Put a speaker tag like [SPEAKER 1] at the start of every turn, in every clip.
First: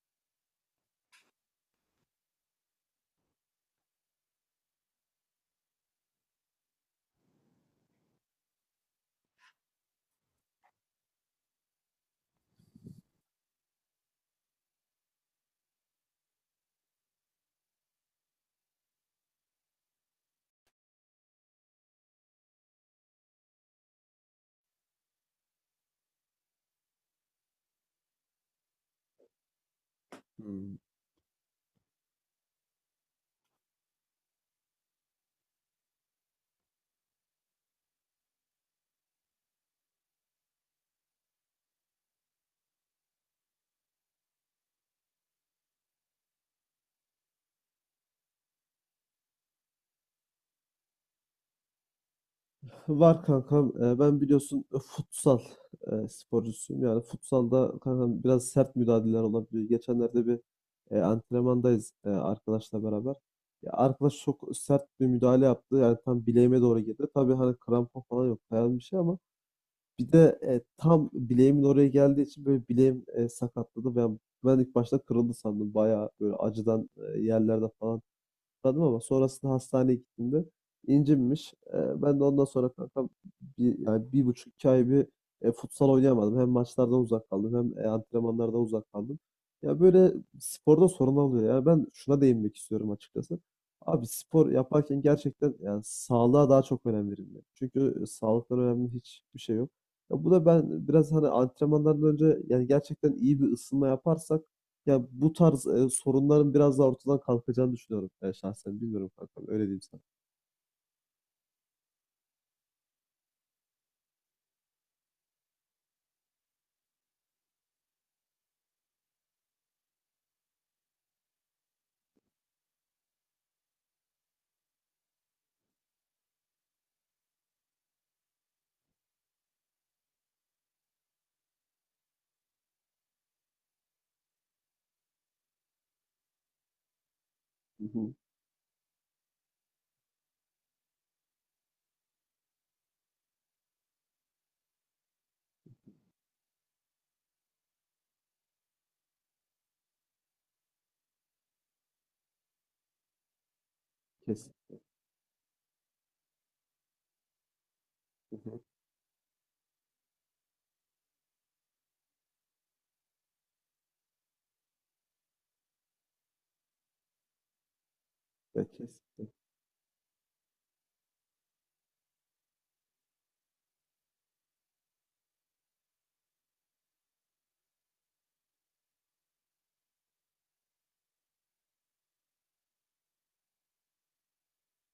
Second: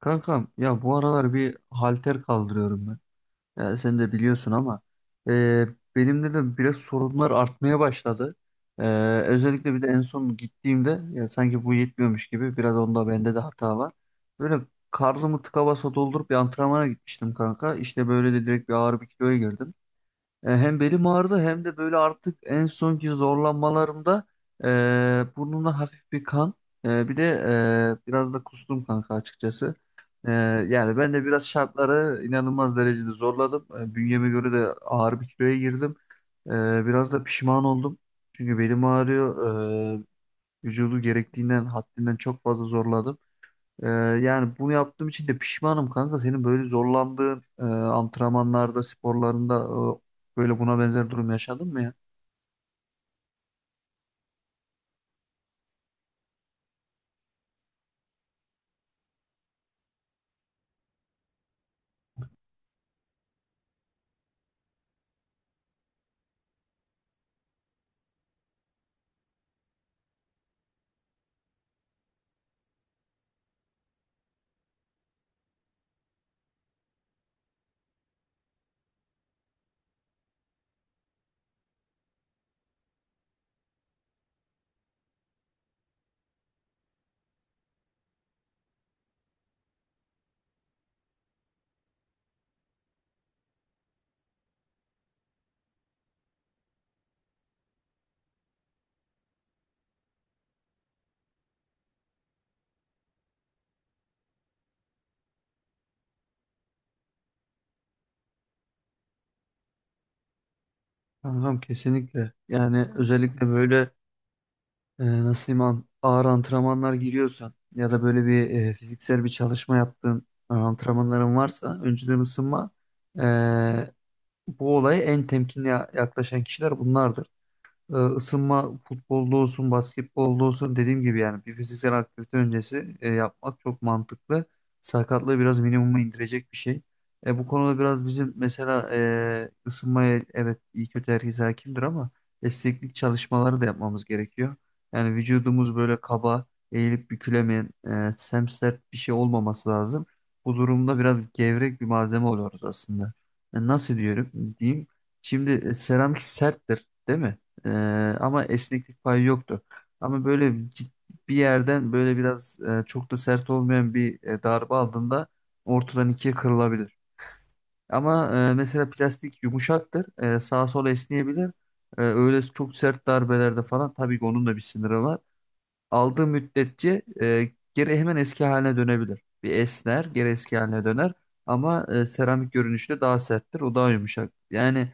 [SPEAKER 1] Kankam ya bu aralar bir halter kaldırıyorum ben. Ya sen de biliyorsun ama e, benimde de biraz sorunlar artmaya başladı. E, özellikle bir de en son gittiğimde ya sanki bu yetmiyormuş gibi biraz onda bende de hata var. Böyle karnımı tıka basa doldurup bir antrenmana gitmiştim kanka. İşte böyle de direkt bir ağır bir kiloya girdim. Hem belim ağrıdı hem de böyle artık en sonki zorlanmalarımda burnumda hafif bir kan. Bir de biraz da kustum kanka açıkçası. E,
[SPEAKER 2] Hmm.
[SPEAKER 1] yani ben de biraz şartları inanılmaz derecede zorladım. Bünyeme göre de ağır bir kiloya girdim. Biraz da pişman oldum. Çünkü belim ağrıyor. Vücudu gerektiğinden haddinden çok fazla zorladım. Ee, yani bunu yaptığım için de pişmanım kanka. Senin böyle zorlandığın antrenmanlarda, sporlarında böyle buna benzer durum yaşadın mı ya?
[SPEAKER 2] Var kankam. Ben biliyorsun futsal sporcusuyum. Yani futsalda kankam biraz sert müdahaleler olabiliyor. Geçenlerde bir antrenmandayız, arkadaşla beraber. Ya arkadaş çok sert bir müdahale yaptı. Yani tam bileğime doğru girdi. Tabii hani krampon falan yok. Dayan bir şey ama bir de tam bileğimin oraya geldiği için böyle bileğim sakatladı. Ben ilk başta kırıldı sandım. Bayağı böyle acıdan yerlerde falan anladım, ama sonrasında hastaneye gittiğimde incinmiş. Ben de ondan sonra kankam yani bir buçuk iki ay bir futsal oynayamadım. Hem maçlardan uzak kaldım hem antrenmanlardan uzak kaldım. Ya böyle sporda sorun oluyor. Yani ben şuna değinmek istiyorum açıkçası. Abi spor yaparken gerçekten yani sağlığa daha çok önem verilmeli. Çünkü sağlıktan önemli hiçbir şey yok. Ya bu da ben biraz hani antrenmanlardan önce yani gerçekten iyi bir ısınma yaparsak ya bu tarz sorunların biraz daha ortadan kalkacağını düşünüyorum ben şahsen. Bilmiyorum kankam. Öyle diyeyim sana.
[SPEAKER 1] Kankam, kesinlikle. Yani özellikle böyle nasıl diyeyim, ağır antrenmanlar giriyorsan ya da böyle bir fiziksel bir çalışma yaptığın antrenmanların varsa, önceden ısınma e, bu olaya en temkinli yaklaşan kişiler bunlardır. E, ısınma futbolda olsun, basketbolda olsun, dediğim gibi yani bir fiziksel aktivite öncesi yapmak çok mantıklı. Sakatlığı biraz minimuma indirecek bir şey. Bu konuda
[SPEAKER 2] Hı
[SPEAKER 1] biraz
[SPEAKER 2] hı.
[SPEAKER 1] bizim mesela ısınmaya evet iyi kötü herkes hakimdir ama esneklik çalışmaları da yapmamız gerekiyor. Yani vücudumuz böyle kaba, eğilip bükülemeyen, semsert bir şey olmaması lazım. Bu durumda biraz gevrek bir malzeme oluyoruz aslında. Nasıl diyorum
[SPEAKER 2] Kes.
[SPEAKER 1] diyeyim. Şimdi seramik serttir, değil mi? Ee,
[SPEAKER 2] Hı
[SPEAKER 1] ama
[SPEAKER 2] hı.
[SPEAKER 1] esneklik payı yoktu. Ama böyle bir yerden böyle biraz çok da sert olmayan bir darbe aldığında ortadan ikiye kırılabilir. Ama
[SPEAKER 2] Ya
[SPEAKER 1] mesela
[SPEAKER 2] kes.
[SPEAKER 1] plastik yumuşaktır. Sağa sola esneyebilir. Öyle çok sert darbelerde falan tabii ki onun da bir sınırı var. Aldığı müddetçe geri hemen eski haline dönebilir. Bir esner, geri eski haline döner. Ama seramik görünüşte daha serttir. O daha yumuşak. Yani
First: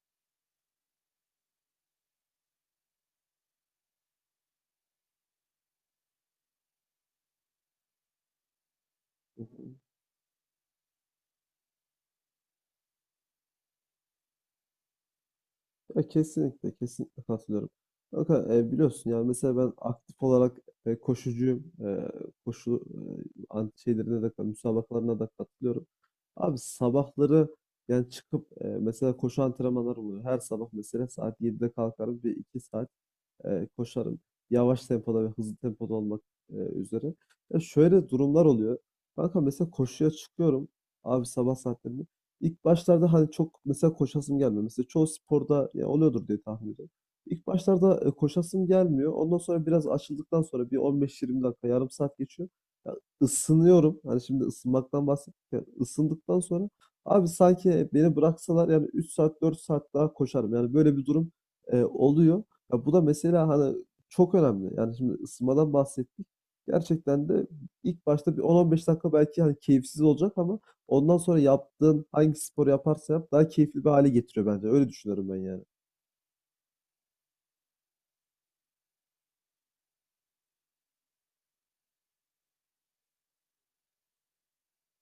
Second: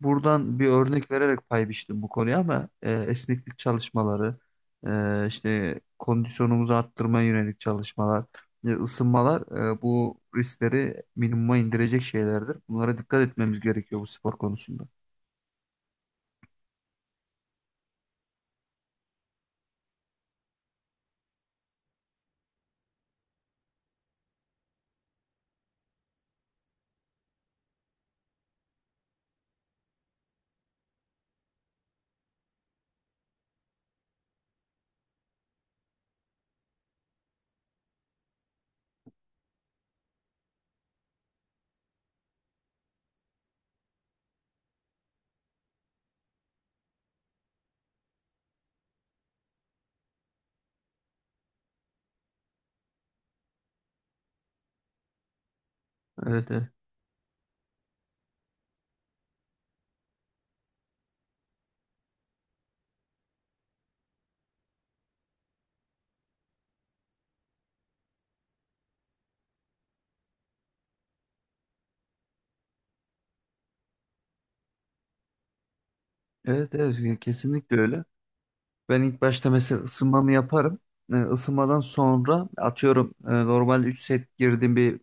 [SPEAKER 1] buradan bir örnek vererek pay biçtim bu konuya ama esneklik çalışmaları, işte kondisyonumuzu arttırmaya yönelik çalışmalar, ısınmalar,
[SPEAKER 2] Hı hı.
[SPEAKER 1] bu riskleri minimuma indirecek şeylerdir. Bunlara dikkat etmemiz gerekiyor bu spor konusunda.
[SPEAKER 2] Ya kesinlikle, kesinlikle katılıyorum. Fakat biliyorsun yani mesela ben aktif olarak koşucuyum. Koşu şeylerine de, müsabakalarına da katılıyorum. Abi sabahları yani çıkıp mesela koşu antrenmanları oluyor. Her sabah mesela saat 7'de kalkarım ve 2 saat koşarım. Yavaş tempoda ve hızlı tempoda olmak üzere. Ya şöyle durumlar oluyor. Kanka mesela koşuya çıkıyorum abi sabah saatlerinde. İlk başlarda hani çok mesela koşasım gelmiyor. Mesela çoğu sporda ya oluyordur diye tahmin ediyorum. İlk başlarda koşasım gelmiyor. Ondan sonra biraz açıldıktan sonra bir 15-20 dakika, yarım saat geçiyor. Ya ısınıyorum. Hani şimdi ısınmaktan bahsettik ya. Isındıktan
[SPEAKER 1] Evet, evet,
[SPEAKER 2] sonra abi sanki beni bıraksalar yani 3 saat 4 saat daha koşarım. Yani böyle bir durum oluyor. Ya bu da mesela hani çok önemli. Yani şimdi ısınmadan bahsettik. Gerçekten de ilk başta bir 10-15 dakika belki hani keyifsiz olacak ama ondan sonra yaptığın hangi sporu yaparsa yap daha keyifli bir hale getiriyor bence. Öyle düşünüyorum ben yani.
[SPEAKER 1] evet, evet, kesinlikle öyle. Ben ilk başta mesela ısınmamı yaparım. E, ısınmadan sonra atıyorum normal 3 set girdiğim bir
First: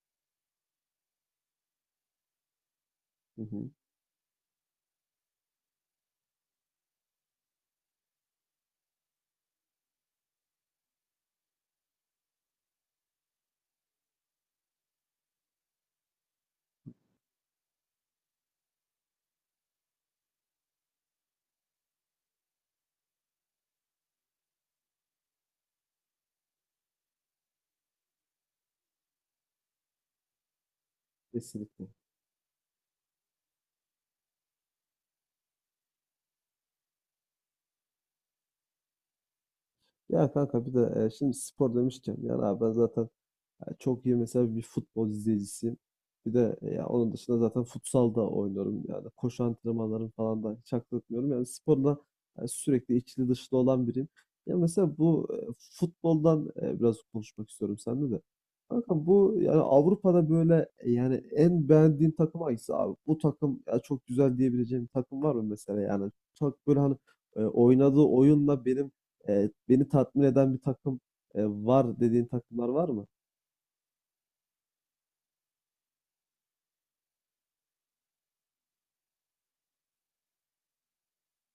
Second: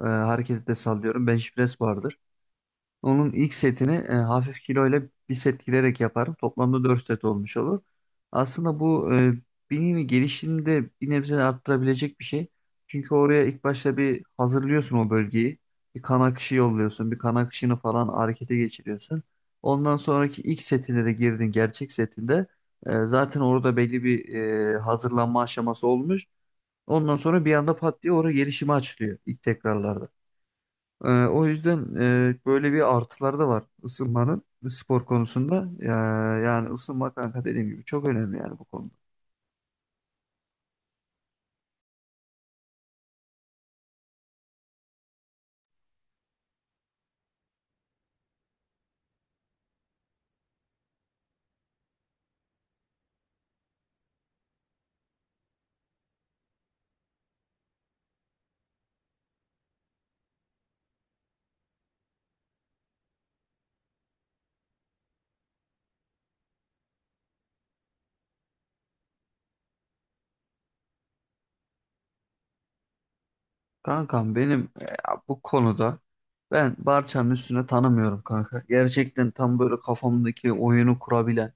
[SPEAKER 1] hareketi de sallıyorum. Bench press vardır. Onun
[SPEAKER 2] Hı
[SPEAKER 1] ilk
[SPEAKER 2] hı,
[SPEAKER 1] setini hafif kiloyla bir set girerek yaparım. Toplamda 4 set olmuş olur. Aslında bu beynini gelişimini de bir nebze arttırabilecek bir şey. Çünkü oraya ilk başta bir hazırlıyorsun o bölgeyi. Bir kan akışı yolluyorsun. Bir kan akışını falan harekete geçiriyorsun. Ondan sonraki ilk setinde de girdin gerçek setinde. Zaten orada belli bir hazırlanma aşaması olmuş. Ondan sonra bir anda pat diye oraya gelişimi açılıyor ilk tekrarlarda. O
[SPEAKER 2] kesinlikle.
[SPEAKER 1] yüzden böyle bir artıları da var ısınmanın spor konusunda. Ya, yani ısınma kanka dediğim gibi çok önemli yani bu konuda.
[SPEAKER 2] Ya kanka bir de şimdi spor demişken yani abi ben zaten yani çok iyi mesela bir futbol izleyicisiyim. Bir de ya onun dışında zaten futsal da oynuyorum. Yani koşu antrenmanlarım falan da hiç aklatmıyorum. Yani sporla yani sürekli içli dışlı olan biriyim. Ya mesela bu futboldan biraz konuşmak istiyorum seninle de. Kanka bu yani Avrupa'da böyle yani en beğendiğin takım hangisi abi? Bu takım ya çok güzel diyebileceğim bir takım var mı mesela yani? Çok böyle hani oynadığı oyunla benim beni tatmin eden bir takım var dediğin takımlar var mı?
[SPEAKER 1] Kankam, benim bu konuda ben Barça'nın üstüne tanımıyorum kanka. Gerçekten tam böyle kafamdaki oyunu kurabilen,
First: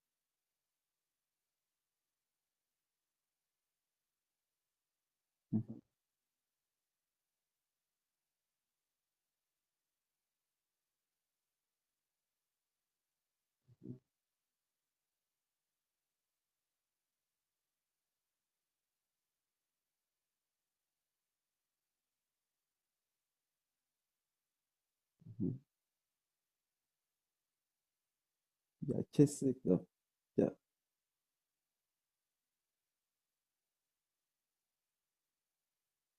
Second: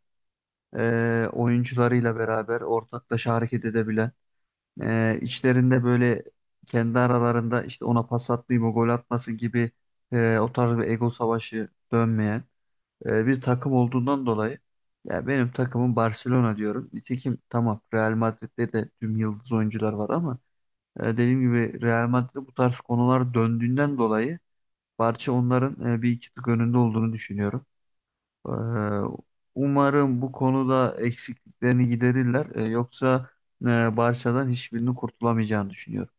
[SPEAKER 1] oyuncularıyla beraber ortaklaşa hareket edebilen, içlerinde böyle kendi aralarında işte ona pas atmayayım o gol atmasın gibi o tarz bir ego savaşı dönmeyen bir takım
[SPEAKER 2] Hı.
[SPEAKER 1] olduğundan dolayı ya benim takımım Barcelona diyorum. Nitekim tamam, Real Madrid'de de tüm yıldız oyuncular var ama dediğim gibi Real Madrid'de bu tarz konular döndüğünden dolayı Barça
[SPEAKER 2] Hı.
[SPEAKER 1] onların bir iki tık önünde olduğunu düşünüyorum. E,
[SPEAKER 2] Ya kesinlikle.
[SPEAKER 1] umarım bu
[SPEAKER 2] Ya
[SPEAKER 1] konuda eksikliklerini giderirler. Yoksa e, Barça'dan hiçbirini kurtulamayacağını düşünüyorum.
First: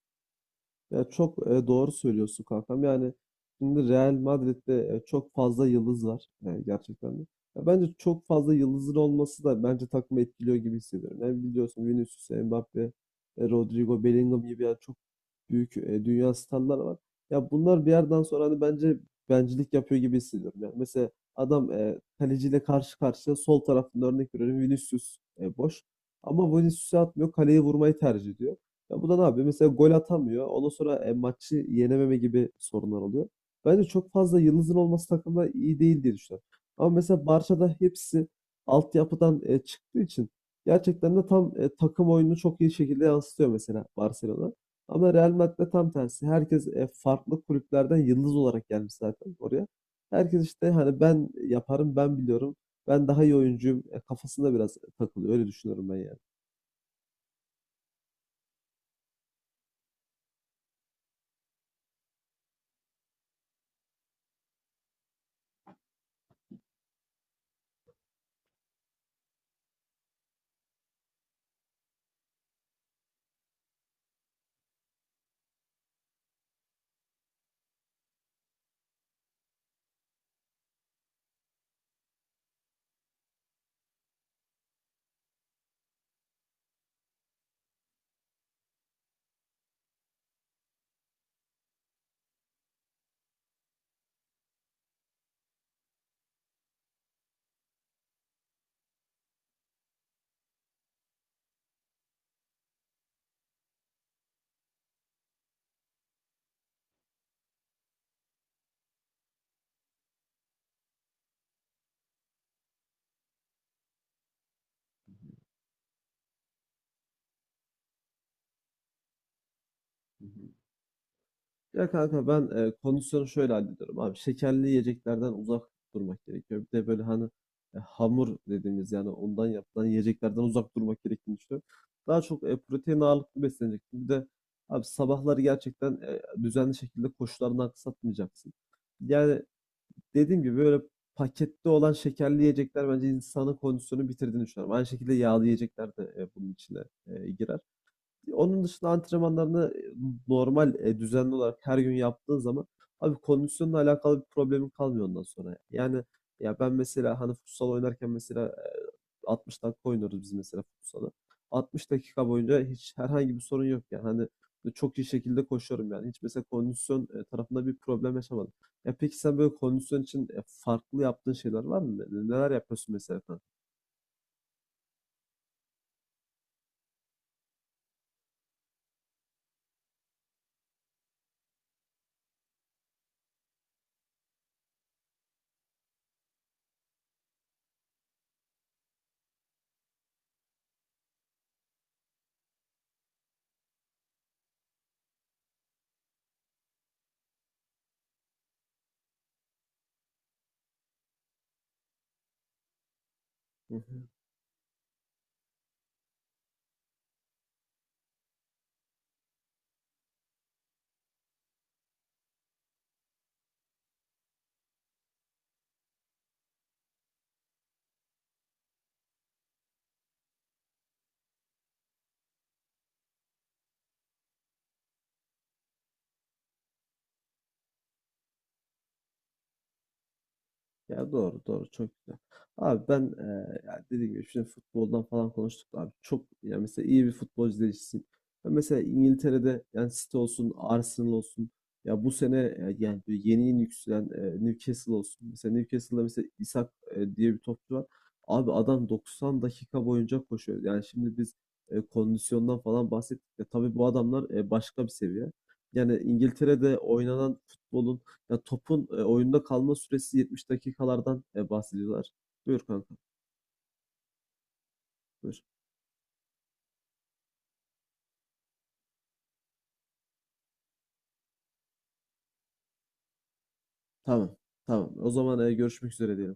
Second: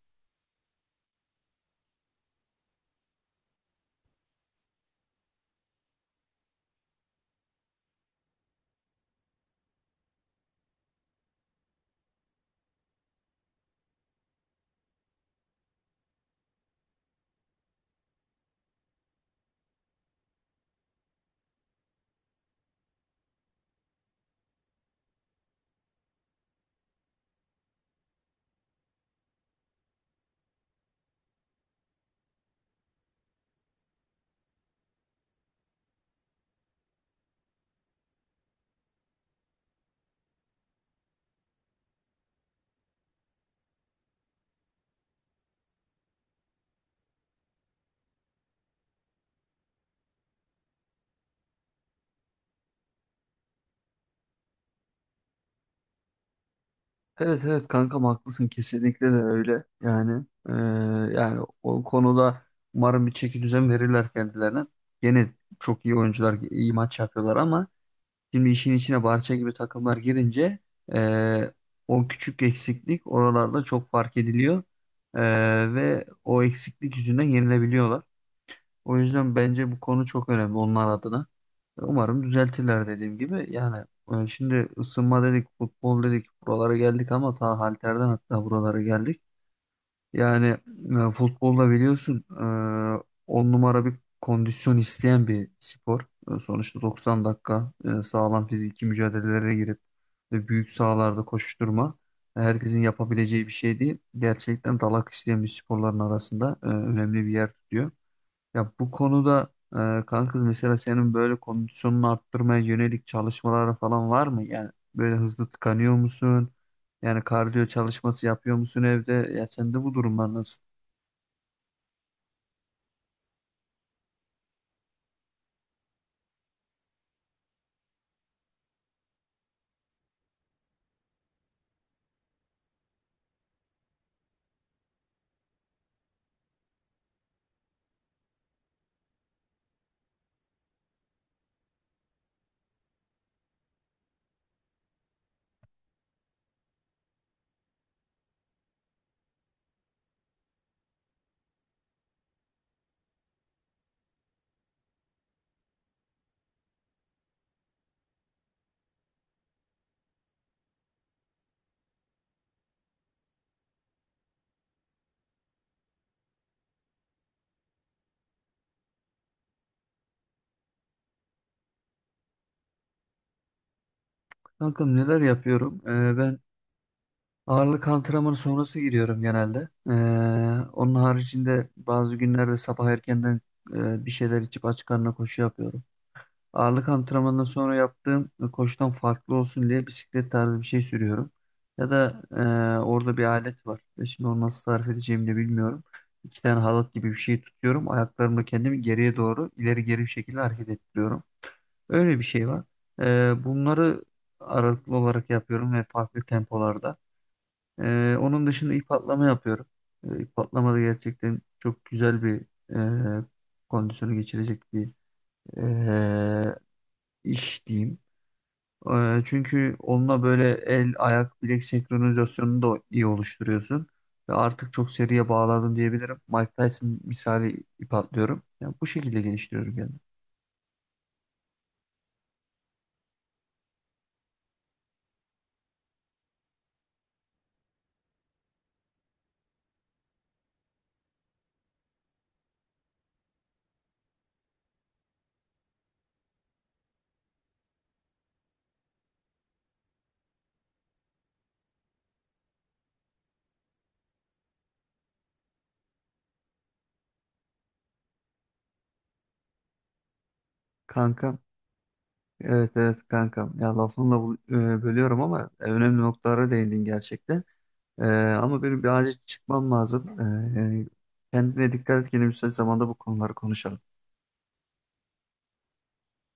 [SPEAKER 2] ya çok doğru söylüyorsun kankam. Yani şimdi Real Madrid'de çok fazla yıldız var. Yani gerçekten de. Ya bence çok fazla yıldızın olması da bence takımı etkiliyor gibi hissediyorum. Yani biliyorsun Vinicius, Mbappe, Rodrigo, Bellingham gibi yani çok büyük dünya starları var. Ya bunlar bir yerden sonra hani bence bencilik yapıyor gibi hissediyorum. Yani mesela adam kaleciyle karşı karşıya sol tarafında örnek veriyorum Vinicius boş. Ama Vinicius'u atmıyor, kaleye vurmayı tercih ediyor. Ya bu da ne yapıyor? Mesela gol atamıyor. Ondan sonra maçı yenememe gibi sorunlar oluyor. Bence çok fazla yıldızın olması takımda iyi değil diye düşünüyorum. Ama mesela Barça'da hepsi altyapıdan çıktığı için gerçekten de tam takım oyununu çok iyi şekilde yansıtıyor mesela Barcelona. Ama Real Madrid'de tam tersi. Herkes farklı kulüplerden yıldız olarak gelmiş zaten oraya. Herkes işte hani ben yaparım, ben biliyorum, ben daha iyi oyuncuyum kafasında biraz takılıyor. Öyle düşünüyorum ben yani.
[SPEAKER 1] Evet evet kankam, haklısın, kesinlikle de öyle yani. Yani o konuda umarım bir çeki düzen verirler kendilerine. Gene çok iyi oyuncular, iyi maç yapıyorlar ama şimdi işin içine Barça gibi takımlar girince eee, o küçük eksiklik oralarda çok fark ediliyor. Ve o eksiklik yüzünden yenilebiliyorlar. O yüzden bence bu konu çok önemli onlar adına. Umarım düzeltirler dediğim gibi. Yani şimdi ısınma dedik, futbol dedik, buralara geldik ama ta halterden hatta buralara geldik. Yani futbolda biliyorsun on numara bir kondisyon isteyen bir spor. Sonuçta 90 dakika sağlam fiziki mücadelelere girip ve büyük sahalarda koşuşturma herkesin yapabileceği bir şey değil. Gerçekten dalak isteyen bir sporların arasında önemli bir yer tutuyor. Ya bu konuda kanka mesela senin böyle kondisyonunu arttırmaya yönelik çalışmalar falan var mı? Yani böyle hızlı tıkanıyor musun? Yani kardiyo çalışması yapıyor musun evde? Ya sende bu
[SPEAKER 2] Hı
[SPEAKER 1] durumlar
[SPEAKER 2] hı.
[SPEAKER 1] nasıl?
[SPEAKER 2] Ya kanka ben kondisyonu şöyle hallediyorum abi. Şekerli yiyeceklerden uzak durmak gerekiyor. Bir de böyle hani hamur dediğimiz yani ondan yapılan yiyeceklerden uzak durmak gerektiğini düşünüyorum. Daha çok protein ağırlıklı besleneceksin. Bir de abi sabahları gerçekten düzenli şekilde koşularından kısaltmayacaksın. Yani dediğim gibi böyle pakette olan şekerli yiyecekler bence insanın kondisyonunu bitirdiğini düşünüyorum. Aynı şekilde yağlı yiyecekler de bunun içine girer. Onun dışında antrenmanlarını normal, düzenli olarak her gün yaptığın zaman abi kondisyonla alakalı bir problemin kalmıyor ondan sonra. Yani ya ben mesela hani futsal oynarken mesela 60 dakika oynuyoruz biz mesela futsalı. 60 dakika boyunca hiç herhangi bir sorun yok yani. Hani çok iyi şekilde koşuyorum yani. Hiç mesela kondisyon tarafında bir problem yaşamadım. Ya peki sen böyle kondisyon için farklı yaptığın şeyler var mı? Neler yapıyorsun mesela sen?
[SPEAKER 1] Kankam, neler yapıyorum? Ben ağırlık antrenmanı sonrası giriyorum genelde. Onun haricinde bazı günlerde sabah erkenden bir şeyler içip aç karnına koşu yapıyorum. Ağırlık antrenmanından sonra yaptığım koşudan farklı olsun diye bisiklet tarzı bir şey sürüyorum. Ya da orada bir alet var. Şimdi onu nasıl tarif edeceğimi de bilmiyorum. İki tane halat gibi bir şey tutuyorum. Ayaklarımla kendimi geriye doğru ileri geri bir şekilde hareket ettiriyorum. Öyle bir şey var. E,
[SPEAKER 2] Hı
[SPEAKER 1] bunları
[SPEAKER 2] hı.
[SPEAKER 1] aralıklı olarak yapıyorum ve farklı tempolarda. Onun dışında ip atlama yapıyorum. E, ip atlama da gerçekten çok güzel bir e, kondisyonu geçirecek bir e, iş diyeyim. Çünkü onunla böyle el, ayak, bilek senkronizasyonunu da iyi oluşturuyorsun. Ve artık çok seriye bağladım diyebilirim. Mike Tyson misali ip atlıyorum. Yani bu şekilde geliştiriyorum kendimi.
[SPEAKER 2] Ya doğru doğru çok güzel. Abi ben ya dediğim gibi şimdi futboldan falan konuştuk abi. Çok ya mesela iyi bir futbolcu değişsin. Ben mesela İngiltere'de yani City olsun, Arsenal olsun. Ya bu sene yani böyle yeni yeni yükselen Newcastle olsun. Mesela Newcastle'da mesela Isak diye bir topçu var. Abi adam 90 dakika boyunca koşuyor. Yani şimdi biz kondisyondan falan bahsettik de tabii bu adamlar başka bir seviye. Yani İngiltere'de oynanan futbolun ya topun oyunda kalma süresi 70 dakikalardan
[SPEAKER 1] Kankam,
[SPEAKER 2] bahsediyorlar. Buyur
[SPEAKER 1] evet
[SPEAKER 2] kanka.
[SPEAKER 1] evet kankam. Ya lafınla bölüyorum
[SPEAKER 2] Buyur.
[SPEAKER 1] ama önemli noktalara değindin gerçekten. E, ama benim bir acil çıkmam lazım. Yani kendine dikkat et. Yine müsait zamanda bu konuları konuşalım.
[SPEAKER 2] Tamam. Tamam. O zaman görüşmek üzere diyelim